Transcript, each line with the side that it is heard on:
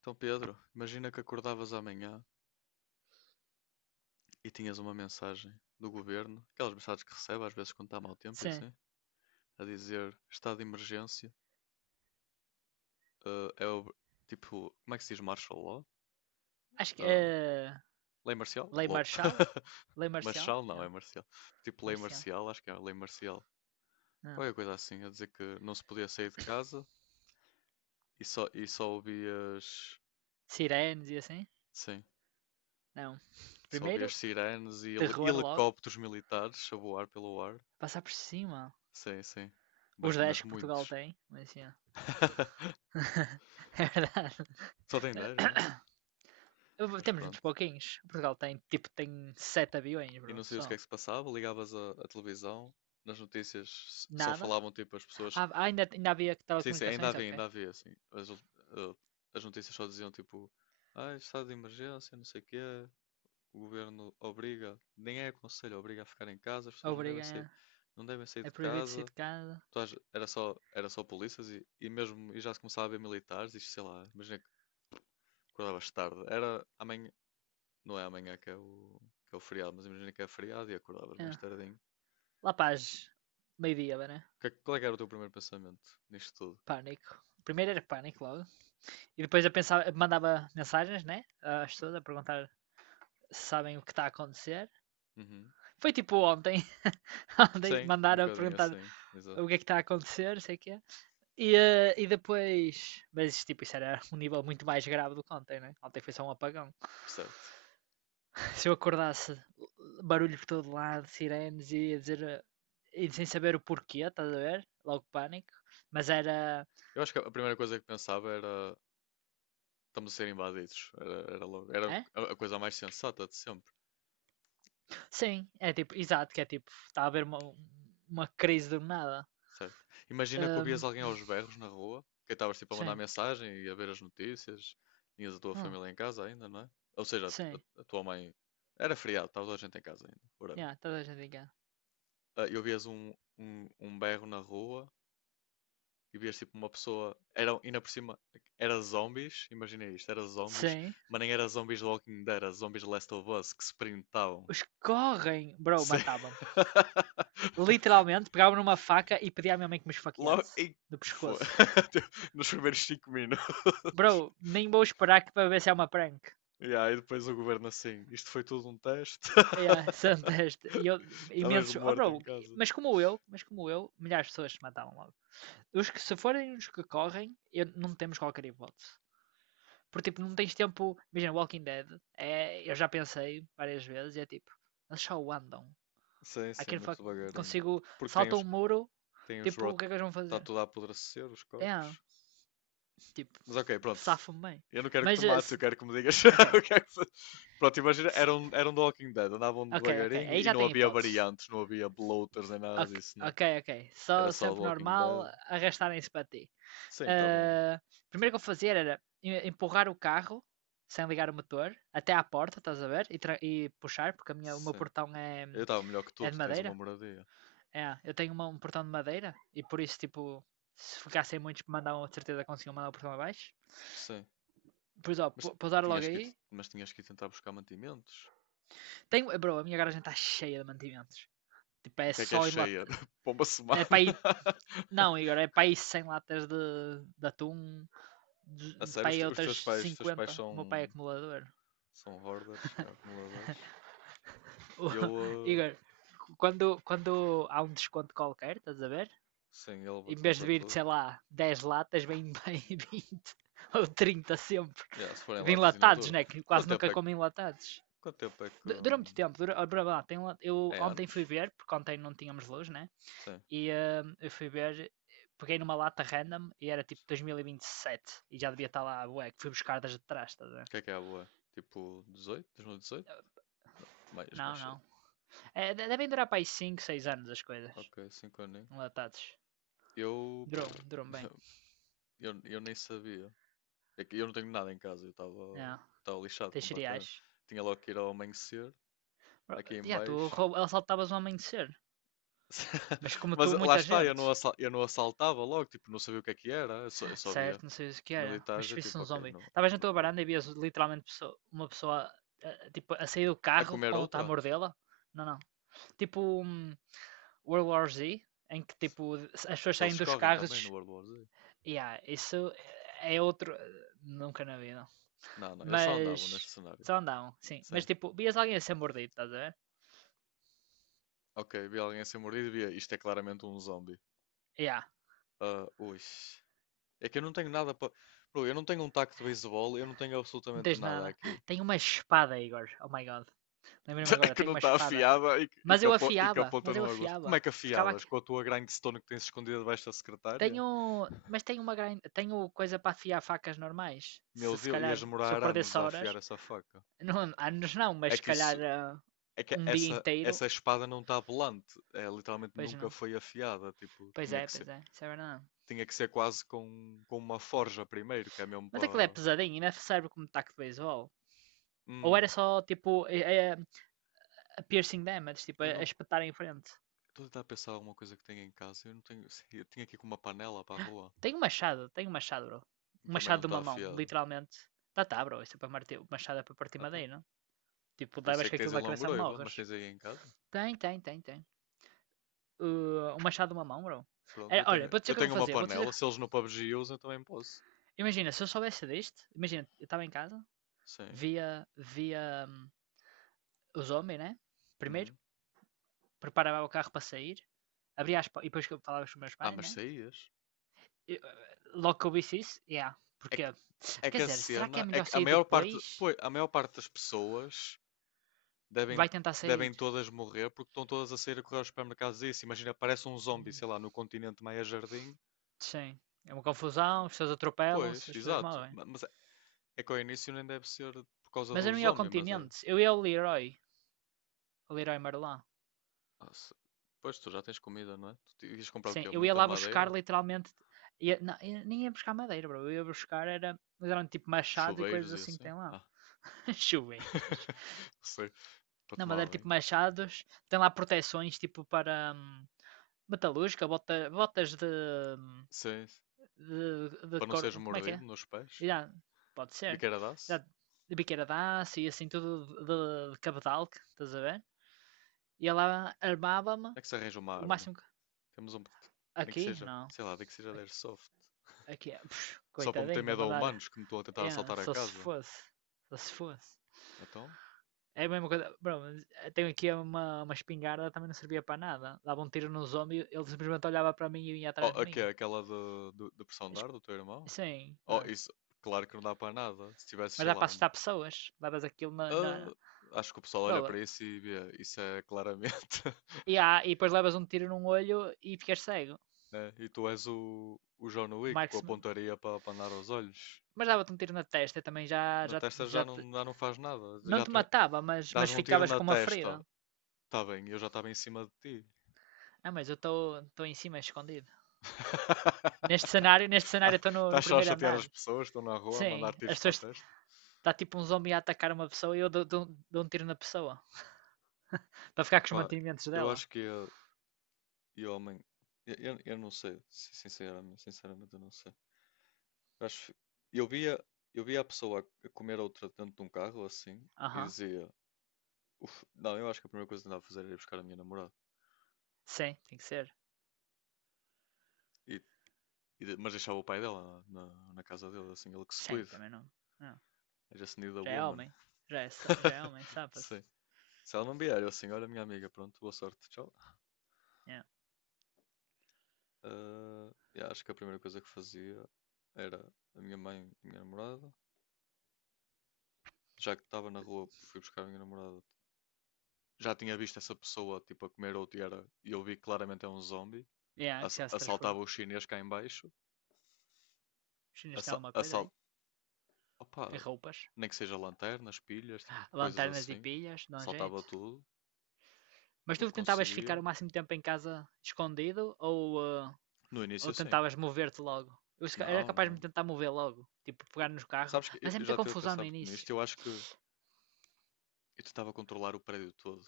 left: Então, Pedro, imagina que acordavas amanhã e tinhas uma mensagem do governo, aquelas mensagens que recebe às vezes quando está mau tempo e
right: Sim.
left: assim, a dizer estado de emergência, eh, é ob- tipo, como é que se diz martial law?
right: Acho que,
left: Eh, Lei marcial?
right: lei
left: LOL.
right: marcial? Lei marcial?
left: Marshall não,
right: Não,
left: é marcial. Tipo lei
right: marcial.
left: marcial, acho que é lei marcial.
right: Não.
left: Qualquer coisa assim, a dizer que não se podia sair de casa e só ouvias,
right: Sirenes e assim?
left: sim,
right: Não.
left: só ouvias
right: Primeiro,
left: sirenes e
right: terror logo.
left: helicópteros militares a voar pelo ar.
right: Passar por cima.
left: Sim, sim. Mas,
right: Os 10
left: mas
right: que Portugal
left: muitos.
right: tem. Mas assim, ó. É verdade.
left: Só tem 10 mesmo? Mas
right: Temos muitos
left: pronto.
right: pouquinhos. Portugal tem, tipo, tem 7 aviões,
left: E
right: bro.
left: não sabias o que é
right: Só.
left: que se passava, ligavas à televisão, nas notícias só
right: Nada.
left: falavam tipo as pessoas.
right: Ah, ah, ainda havia
left: Sim, sim,
right: telecomunicações? Ok.
left: ainda havia, assim. Eh, as notícias só diziam tipo, ah, estado de emergência, não sei o quê, o governo obriga, nem é aconselho, obriga a ficar em casa, as pessoas não devem sair,
right: Obriga.
left: não devem sair
right: É
left: de
right: proibido sair
left: casa.
right: de casa.
left: Era só polícias e mesmo e já se começava a ver militares, isto sei lá, imagina que acordavas tarde, era amanhã. Não é amanhã que é que é o feriado, mas imagina que é feriado e acordavas mais
right: É.
left: tardinho.
right: Lá para as meio-dia, né?
left: Qual é que era o teu primeiro pensamento nisto tudo?
right: Pânico. Primeiro era pânico logo. E depois eu pensava, mandava mensagens, né? Às pessoas a perguntar se sabem o que está a acontecer.
left: Uhum.
right: Foi tipo ontem, ontem
left: Sim, um
right: mandaram a
left: bocadinho
right: perguntar
left: assim,
right: o que é
left: exato.
right: que está a acontecer, sei o que é. E depois. Mas tipo, isso era um nível muito mais grave do que ontem, né? Ontem foi só um apagão.
left: Certo.
right: Se eu acordasse barulho por todo lado, sirenes e ia dizer, e sem saber o porquê, estás a ver? Logo pânico. Mas era.
left: Eu acho que a primeira coisa que pensava era estamos a ser invadidos. Era, era logo, era
right: É?
left: a coisa mais sensata de sempre,
right: Sim, é tipo, exato, que é tipo, está a haver uma crise do nada.
left: certo? Imagina que ouvias
right: Ahm,
left: alguém aos berros na rua, que estavas tipo a mandar
right: sim.
left: mensagem e a ver as notícias, tinhas a tua
right: Hum,
left: família em casa ainda, não é? Ou seja,
right: sim.
left: a tua mãe. Era feriado, estava toda a gente em casa ainda, whatever.
right: Yeah, toda a gente em.
left: Ah, eu vias um berro na rua e vias tipo uma pessoa. Era, ainda por cima, era zombies, imagina isto, era zombies,
right: Sim.
left: mas nem era zombies de Walking Dead, era zombies de Last of Us que se printavam.
right: Os que correm, bro,
left: Se-
right: matava-me. Literalmente, pegava numa faca e pedia à minha mãe que me
left: Logo,
right: esfaqueasse.
left: e
right: Do
left: foi.
right: pescoço.
left: Nos primeiros 5 minutos.
right: Bro, nem vou esperar que para ver se é uma prank.
left: Yeah, e depois o governo assim, isto foi tudo um teste.
right: Yeah, são este, e eu,
left: Estavas
right: imensos. Oh,
left: morto
right: bro,
left: em casa.
right: mas como eu, milhares de pessoas se matavam logo. Os que se forem os que correm, eu, não temos qualquer hipótese. Porque, tipo, não tens tempo. Imagina, Walking Dead. É, eu já pensei várias vezes e é tipo, eles só andam.
left: Sim,
right: I
left: sim,
right: can
left: muito
right: fuck.
left: devagarinho.
right: Consigo.
left: Porque tem
right: Salta um muro.
left: tem os
right: Tipo, o
left: rot...
right: que é que eles vão
left: Está
right: fazer?
left: tudo a apodrecer, os
right: É. Yeah,
left: corpos.
right: tipo,
left: Mas ok, pronto.
right: safo-me bem.
left: Eu não quero que
right: Mas,
left: tu mates, eu quero que me digas. o
right: ok.
left: que é que Pronto, imagina, eram, eram The Walking Dead, andavam
right: Ok, ok.
left: devagarinho
right: Aí
left: e
right: já
left: não
right: tem
left: havia
right: hipóteses.
left: variantes, não havia bloaters nem nada
right: Ok,
left: disso, né?
right: ok, ok.
left: Era
right: Só
left: só The
right: sempre
left: Walking Dead.
right: normal arrastarem-se para ti.
left: Sim, estavam.
right: Ah, primeiro que eu fazia era empurrar o carro sem ligar o motor até à porta, estás a ver? E, e puxar, porque a minha, o meu
left: Sim.
right: portão é,
left: Eu estava melhor que tu,
right: é de
left: tu tens uma
right: madeira.
left: moradia.
right: É, eu tenho um portão de madeira e por isso, tipo, se ficassem muitos que mandavam, de certeza conseguiam mandar o portão abaixo.
left: Sim.
right: Pois ó,
left: Mas
right: pousar
left: tinhas
right: logo
left: que,
right: aí.
left: mas tinhas que ir tentar buscar mantimentos.
right: Tenho, bro, a minha garagem está cheia de mantimentos. Tipo,
left: O
right: é
left: que é
right: só em lata.
left: cheia? Para uma
right: É para
left: semana?
right: ir. Não, Igor, é para aí 100 latas de atum,
left: A sério,
right: para aí outras
left: os teus pais
right: 50. O meu pai
left: são,
right: é acumulador.
left: são hoarders, são acumuladores. Eu,
right: Igor, quando há um desconto qualquer, estás a ver?
left: sim, ele
right: Em vez de
left: compra
right: vir,
left: tudo.
right: sei lá, 10 latas, vem bem 20 ou 30 sempre.
left: Yeah, se for em
right: De
left: latas e na
right: enlatados,
left: dura.
right: né? Que
left: Quanto
right: quase
left: tempo
right: nunca
left: é,
right: comem enlatados.
left: quanto tempo é que.
right: Dura muito tempo, dura lá, tem, eu
left: É
right: ontem fui
left: anos?
right: ver, porque ontem não tínhamos luz, né?
left: Sim.
right: E eu fui ver, peguei numa lata random e era tipo dois mil e vinte e sete, e já devia estar lá, ué, que fui buscar das de trás, estás a.
left: O que é a boa? Tipo 18? 2018? Não, mais
right: Não,
left: cedo.
right: não. É, devem durar para aí 5, 6 anos as coisas,
left: Ok, 5 aninhos.
right: enlatados.
left: Eu,
right: Duram, duram bem.
left: eu. Eu nem sabia. É que eu não tenho nada em casa, eu estava
right: Não,
left: estava lixado
right: tens
left: completamente.
right: cereais.
left: Tinha logo que ir ao amanhecer, aqui em
right: Já, tu
left: baixo.
right: assaltavas o amanhecer. Mas como
left: Mas
right: matou
left: lá
right: muita
left: está, eu
right: gente.
left: não, eu não assaltava logo, tipo, não sabia o que é que era, eu só via
right: Certo, não sei o que era, mas
left: militares,
right: se
left: é
right: visse
left: tipo,
right: um
left: ok,
right: zombie.
left: não,
right: Estavas na tua
left: não vou.
right: varanda e vias literalmente uma pessoa, tipo, a sair do
left: A
right: carro
left: comer
right: com outra a
left: outra?
right: mordê-la. Não, não. Tipo um World War Z, em que tipo as pessoas saem
left: Eles
right: dos
left: correm também no
right: carros.
left: World War Z?
right: Yeah, isso é outro. Nunca na vida.
left: Não, não. Eles só andavam
right: Mas.
left: neste cenário.
right: Só andavam, sim. Mas
left: Sim.
right: tipo, vias alguém a ser mordido, estás a ver?
left: Ok, vi alguém a ser mordido e vi. Isto é claramente um zombie.
right: Yeah,
left: Ah, ui. É que eu não tenho nada para. Eu não tenho um taco de beisebol, eu não tenho
right: não
left: absolutamente
right: tens
left: nada
right: nada.
left: aqui.
right: Tenho uma espada, Igor. Oh my god. Lembrei-me agora,
left: Que
right: tenho
left: não
right: uma
left: está
right: espada.
left: afiada
right: Mas eu
left: e que
right: afiava,
left: aponta
right: mas eu
left: no agudo. Como é
right: afiava.
left: que
right: Ficava
left: afiavas?
right: aqui.
left: Com a tua grindstone que tens escondida debaixo da secretária?
right: Tenho, mas tenho tenho coisa para afiar facas normais. Se
left: Meu
right: se
left: Deus,
right: calhar,
left: ias
right: se eu
left: demorar anos
right: perdesse
left: a
right: horas,
left: afiar essa faca.
right: não, anos não, mas
left: É
right: se
left: que
right: calhar,
left: isso, é que
right: um dia
left: essa,
right: inteiro,
left: essa espada não está volante. É, literalmente
right: pois
left: nunca
right: não.
left: foi afiada. Tipo, tinha que ser.
right: Pois é, isso é verdade.
left: Tinha que ser quase com uma forja primeiro, que é mesmo
right: Mas aquilo é
left: para.
right: pesadinho, ainda serve como um taco de beisebol. Ou era
left: Hum,
right: só tipo é, a piercing damage, tipo a,
left: eu
right: a
left: não.
right: espetar em frente.
left: Estou a tentar pensar alguma coisa que tenha em casa. Eu não tenho. Eu tinha aqui com uma panela para a rua.
right: Tenho um machado, bro. Um
left: Também não
right: machado de
left: está
right: uma mão,
left: afiada.
right: literalmente. Tá, tá, bro, isso é para martir, machado é para partir
left: Ah tá.
right: madeira. Não. Tipo,
left: Eu sei
right: levas
left: que
right: com
left: tens
right: aquilo
left: aí
right: na cabeça e
left: longoroiva,
right: morres.
left: mas tens aí em casa.
right: Tem, tem, tem, tem. Um machado numa mão, bro.
left: Pronto,
right: Era, olha, vou dizer
left: eu
right: o que é que eu
left: tenho uma
right: fazia. Vou fazer.
left: panela.
right: Vou-te
left: Se eles
right: dizer.
left: no PUBG usam, eu também posso.
right: Imagina, se eu soubesse deste, imagina, eu estava em casa,
left: Sim.
right: via os homens, né? Primeiro,
left: Uhum.
right: preparava o carro para sair, abria e depois que eu falava com os meus
left: Ah,
right: pais,
left: mas
right: né?
left: saías.
right: E, logo que eu visse isso, yeah.
left: É
right: Porque,
left: que, é
right: quer
left: que a
right: dizer, será que é
left: cena. É
right: melhor
left: que a
right: sair
left: maior parte.
right: depois?
left: Pois, a maior parte das pessoas devem,
right: Vai tentar sair.
left: devem todas morrer porque estão todas a sair a correr aos supermercados e isso. Imagina, parece um zombie,
right: Hum,
left: sei lá, no continente Maia Jardim.
right: sim. É uma confusão, as pessoas
left: Pois,
right: atropelam-se, as pessoas
left: exato.
right: morrem.
left: Mas é é que ao início nem deve ser por causa
right: Mas
left: do
right: eu não ia ao
left: zombie, mas é.
right: continente, eu ia ao Leroy Merlin.
left: Ah, se- Pois tu já tens comida, não é? Tu ias comprar o
right: Sim,
left: quê?
right: eu ia
left: Muita
right: lá buscar
left: madeira?
right: literalmente. Não, nem ia buscar madeira, bro. Eu ia buscar era, mas eram tipo machados e coisas
left: Chuveiros e
right: assim que
left: assim?
right: tem lá.
left: Ah,
right: Chuveiras.
left: não sei. Para
right: Não,
left: tomar
right: madeira tipo
left: bem.
right: machados. Tem lá proteções tipo para metalúrgica, botas de,
left: Sim, sim.
right: de, de
left: Para não
right: cor.
left: seres
right: Como é que
left: mordido
right: é?
left: nos pés.
right: Já, pode ser.
left: Biqueira
right: Já,
left: dá-se?
right: de biqueira de aço e assim tudo de cabedal, estás a ver? E ela armava-me
left: É que se arranja uma
right: o
left: arma.
right: máximo que.
left: Temos um. Nem que
right: Aqui?
left: seja,
right: Não.
left: sei lá, nem que seja de airsoft.
right: Aqui é.
left: Só para meter
right: Coitadinho, a
left: medo a
right: mandar.
left: humanos que me estão a tentar
right: Yeah,
left: assaltar a
right: só se
left: casa.
right: fosse. Só se fosse.
left: Então?
right: É a mesma coisa. Bro, tenho aqui uma espingarda, também não servia para nada. Dava um tiro no zombie, ele simplesmente olhava para mim e vinha
left: Oh,
right: atrás de mim.
left: aquela do, do, do pressão de ar do teu irmão?
right: Sim,
left: Oh,
right: é.
left: isso, claro que não dá para nada. Se tivesse,
right: Mas
left: sei
right: dá
left: lá,
right: para
left: uma.
right: assustar pessoas. Levas aquilo na.
left: Ah, acho que o pessoal olha
right: Bro,
left: para isso e vê, isso é claramente.
right: e depois levas um tiro num olho e ficas cego.
left: né? E tu és o John Wick com a
right: Marksman.
left: pontaria para andar aos olhos.
right: Mas dava-te um tiro na testa e também já,
left: Na
right: já,
left: testa
right: já te-
left: já não faz nada.
right: não
left: Já
right: te
left: tu,
right: matava, mas
left: dás-me um tiro
right: ficavas
left: na
right: com uma
left: testa.
right: ferida.
left: Está bem, eu já estava em cima de ti.
right: Ah, mas eu estou em cima escondido. Neste
left: Ah,
right: cenário estou no
left: estás só a
right: primeiro
left: chatear
right: andar.
left: as pessoas que estão na rua a mandar
right: Sim,
left: tiros
right: as
left: para a
right: pessoas.
left: testa?
right: Está tipo um zombie a atacar uma pessoa e eu dou um tiro na pessoa. Para ficar com os
left: Opa,
right: mantimentos
left: eu
right: dela.
left: acho que ia, e homem, eu não sei, sinceramente, eu não sei. Acho, eu via, eu via a pessoa a comer a outra dentro de um carro assim e
right: Aham.
left: dizia, não, eu acho que a primeira coisa que andava a fazer era ir buscar a minha namorada.
right: Sim, tem que ser.
left: E, mas deixava o pai dela na, na casa dele, assim, ele que se
right: Sim,
left: cuide.
right: também não. Não.
left: I just need a
right: Já é
left: woman.
right: homem. Já é, já é homem, safa-se.
left: Sim. Se ela não vier, eu assim, olha minha amiga, pronto, boa sorte, tchau.
right: Yeah.
left: Ah, eu acho que a primeira coisa que fazia era a minha mãe e a minha namorada. Já que estava na rua, fui buscar a minha namorada, já tinha visto essa pessoa tipo a comer ou era e eu vi que claramente é um zombie.
right: Yeah, que já se transforma.
left: Assaltava o chinês cá em baixo.
right: Os chineses têm
left: Assa
right: alguma coisa
left: assal
right: aí. E
left: Opa,
right: roupas.
left: nem que seja lanternas, pilhas, tipo, coisas
right: Lanternas e
left: assim.
right: pilhas, dá um
left: Saltava
right: jeito.
left: tudo,
right: Mas
left: o que
right: tu tentavas ficar
left: conseguia.
right: o máximo tempo em casa escondido ou, eh,
left: No início,
right: ou
left: sim.
right: tentavas mover-te logo? Eu se ca- era
left: Não,
right: capaz de me
left: não.
right: tentar mover logo. Tipo, pegar no carro.
left: Sabes que eu
right: Mas é
left: eu já
right: muita
left: estive a
right: confusão
left: pensar
right: no
left: muito
right: início.
left: nisto. Eu acho que eu tentava controlar o prédio todo.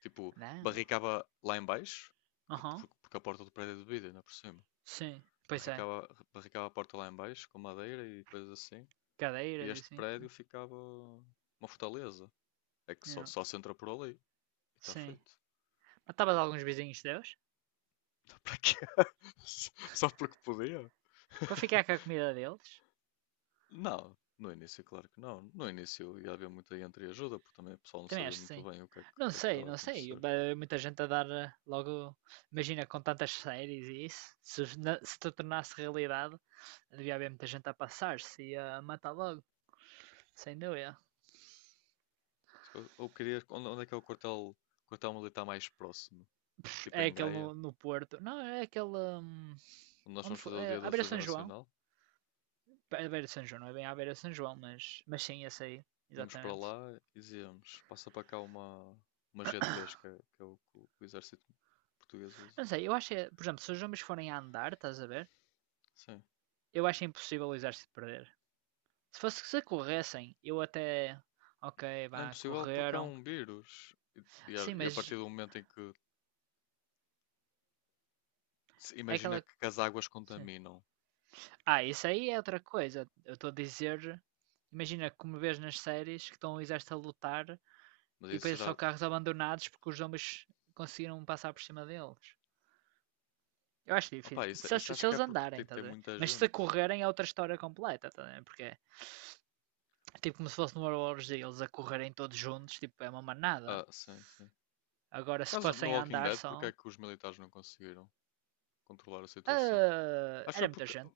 left: Tipo,
right: Não.
left: barricava lá em baixo,
right: Aham.
left: porque a porta do prédio é de vidro, ainda por cima.
right: Sim. Pois é.
left: Barricava, barricava a porta lá em baixo com madeira e coisas assim. E
right: Cadeiras e
left: este
right: assim.
left: prédio ficava uma fortaleza. É que só,
right: Não.
left: só se entra por ali. E está
right: Sim.
left: feito.
right: Matavas alguns vizinhos teus
left: Para quê? Só porque podia?
right: para ficar com a comida deles?
left: Não, no início, claro que não. No início ia haver muita entreajuda, porque também o pessoal não
right: Também
left: sabia
right: acho que
left: muito
right: sim.
left: bem o que é que, o
right: Não
left: que é que
right: sei,
left: estava a
right: não sei.
left: acontecer.
right: Muita gente a dar, logo. Imagina com tantas séries e isso. Se, os- na- se tu tornasse realidade, devia haver muita gente a passar-se e a matar logo, sem dúvida.
left: Ou queria. Onde, onde é que é quartel militar mais próximo? Tipo
right: É
left: em
right: aquele
left: Gaia,
right: no, no Porto. Não, é aquele.
left: onde nós
right: Onde
left: vamos
right: foi?
left: fazer o Dia
right: É,
left: da
right: à beira de
left: Defesa
right: São João.
left: Nacional.
right: É à beira de São João, não é bem à beira de São João, mas sim, esse aí.
left: Íamos para
right: Exatamente.
left: lá e dizíamos: passa para cá uma g três que é o que o exército português usa.
right: Não sei, eu acho que, por exemplo, se os homens forem a andar, estás a ver?
left: Sim.
right: Eu acho impossível o Exército perder. Se fosse, se corressem, eu até. Ok,
left: Não é
right: vá,
left: impossível porque é
right: correram.
left: um vírus. E,
right: Sim,
left: e a
right: mas
left: partir do momento em que se
right: é
left: imagina
right: aquela.
left: que, as águas
right: Sim.
left: contaminam.
right: Ah, isso aí é outra coisa. Eu estou a dizer. Imagina como vês nas séries que estão o exército a lutar
left: Mas
right: e depois
left: isso
right: é só
left: já.
right: carros abandonados porque os zombies conseguiram passar por cima deles. Eu acho difícil.
left: Opa, isso,
right: Se
left: isso
right: eles,
left: acho
right: se
left: que é
right: eles
left: porque tem,
right: andarem, tá a
left: tem
right: ver?
left: muita
right: Mas se
left: gente.
right: correrem é outra história completa, tá a ver? Porque é tipo como se fosse no World War Z, eles a correrem todos juntos, tipo, é uma manada.
left: Ah, sim, sim.
right: Agora,
left: Por
right: se
left: causa no
right: fossem a
left: Walking
right: andar
left: Dead, porque
right: só.
left: é que os militares não conseguiram controlar a situação?
right: Ah,
left: Acho que foi
right: era muita
left: porque.
right: gente.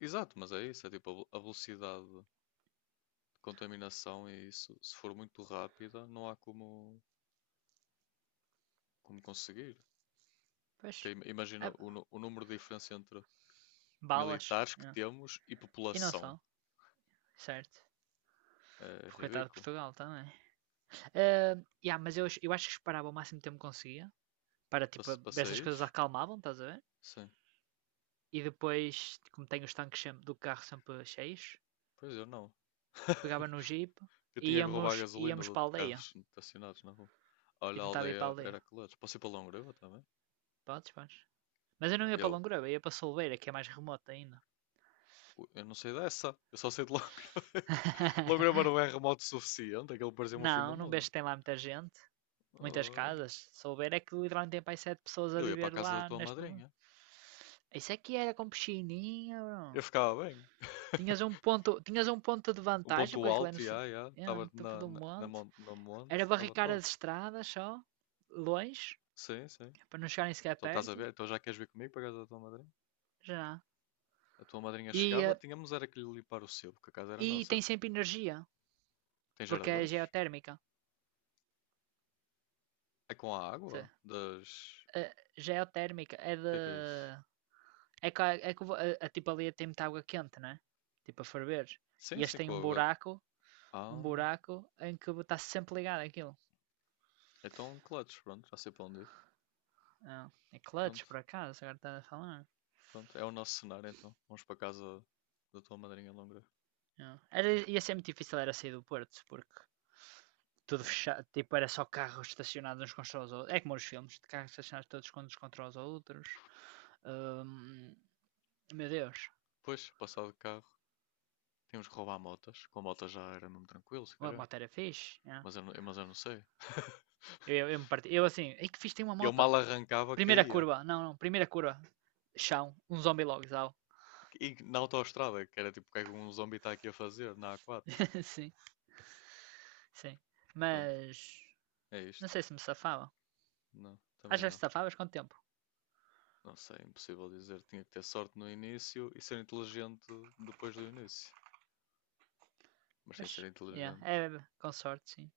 left: Exato, mas é isso. É tipo a velocidade de contaminação e isso. Se for muito rápida, não há como, como conseguir. Porque
right: Pois.
left: imagina
right: Ah,
left: o, o número de diferença entre
right: balas.
left: militares que
right: Yeah.
left: temos e
right: E não
left: população.
right: só, certo?
left: É
right: Porque coitado de
left: ridículo.
right: Portugal também. Ah, yeah, mas eu acho que esperava o máximo tempo que conseguia. Para
left: Para,
right: tipo,
left: para
right: ver se as coisas
left: saíres?
right: acalmavam, estás a ver?
left: Sim.
right: E depois, como tenho os tanques do carro sempre cheios,
left: Pois eu não.
right: pegava no jeep
left: Eu
right: e
left: tinha que roubar a
right: íamos,
left: gasolina
right: íamos para a
left: de
right: aldeia.
left: carros estacionados na rua.
right: E
left: Olha, a
right: tentava ir para a
left: aldeia
right: aldeia.
left: era clutch. Posso ir para Longreva também?
right: Podes, podes. Mas eu
left: Yeah,
right: não ia para
left: Eu,
right: Longroba, ia para Solveira, que é mais remoto ainda.
left: eu não sei dessa. Eu só sei de Longreva. Longreva não é remoto o suficiente. Aquilo parecia-me o fim do
right: Não, não
left: mundo.
right: vejo que tem lá muita gente. Muitas
left: Ah,
right: casas. Se souber é que literalmente tem para aí sete pessoas a
left: eu ia para a
right: viver
left: casa da
right: lá
left: tua
right: neste mundo.
left: madrinha.
right: Isso é que era com piscininha,
left: Eu
right: bro.
left: ficava bem.
right: Tinhas um ponto de
left: Um
right: vantagem,
left: ponto
right: porque aquilo é
left: alto, e já, já.
right: é
left: Estava
right: no topo
left: na,
right: do
left: na,
right: monte.
left: no monte.
right: Era
left: Estava
right: barricar
left: top.
right: as estradas só, longe,
left: Sim, sim.
right: para não chegarem sequer
left: Então estás a
right: perto.
left: ver? Então já queres vir comigo para a casa da tua madrinha?
right: Já.
left: A tua madrinha
right: E,
left: chegava,
right: eh,
left: tínhamos era que lhe limpar o sebo, porque a casa era
right: e
left: nossa.
right: tem sempre energia,
left: Tem
right: porque é
left: geradores?
right: geotérmica.
left: É com a
right: Se-
left: água? Das.
right: Geotérmica é
left: O
right: de.
left: que é isso?
right: É que, é que tipo ali tem muita água quente, né? Tipo a ferver. E
left: Sim,
right: este
left: sim,
right: tem
left: com
right: um
left: a água.
right: buraco um
left: Ah,
right: buraco em que está sempre ligado aquilo.
left: então clutch, pronto, já sei para onde ir.
right: Ah, é clutch,
left: Pronto,
right: por acaso, agora está a falar.
left: pronto, é o nosso cenário então. Vamos para a casa da tua madrinha longa.
right: Ah. Era, ia ser muito difícil era sair do Porto, porque tudo
left: É.
right: fechado, tipo, era só carros estacionados uns contra os outros. É como os filmes, de carros estacionados todos uns contra os outros. Hum, Meu Deus,
left: Pois, passar de carro, tínhamos que roubar motas. Com a mota já era mesmo tranquilo, se
right: a
left: calhar.
right: moto era fixe. Yeah.
left: Mas eu, mas eu não sei.
right: Eu me parti, eu assim, ei que fixe, tem uma
left: Eu
right: moto.
left: mal arrancava,
right: Primeira
left: caía.
right: curva, não, não, primeira curva. Chão, um zombie logo, zau.
left: E na autoestrada, que era tipo o que é que um zombi está aqui a fazer, na A4.
right: Sim, sim.
left: Mas pronto,
right: Mas,
left: é
right: não
left: isto.
right: sei se me safava.
left: Não,
right: Ah,
left: também
right: já que
left: não.
right: safavas? Quanto tempo?
left: Não sei, é impossível dizer. Tinha que ter sorte no início e ser inteligente depois do início. Mas sem ser
right: Pois, yeah.
left: inteligente.
right: É, com sorte, sim.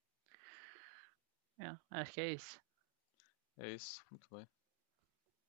right: Yeah, acho que é isso.
left: É isso, muito bem.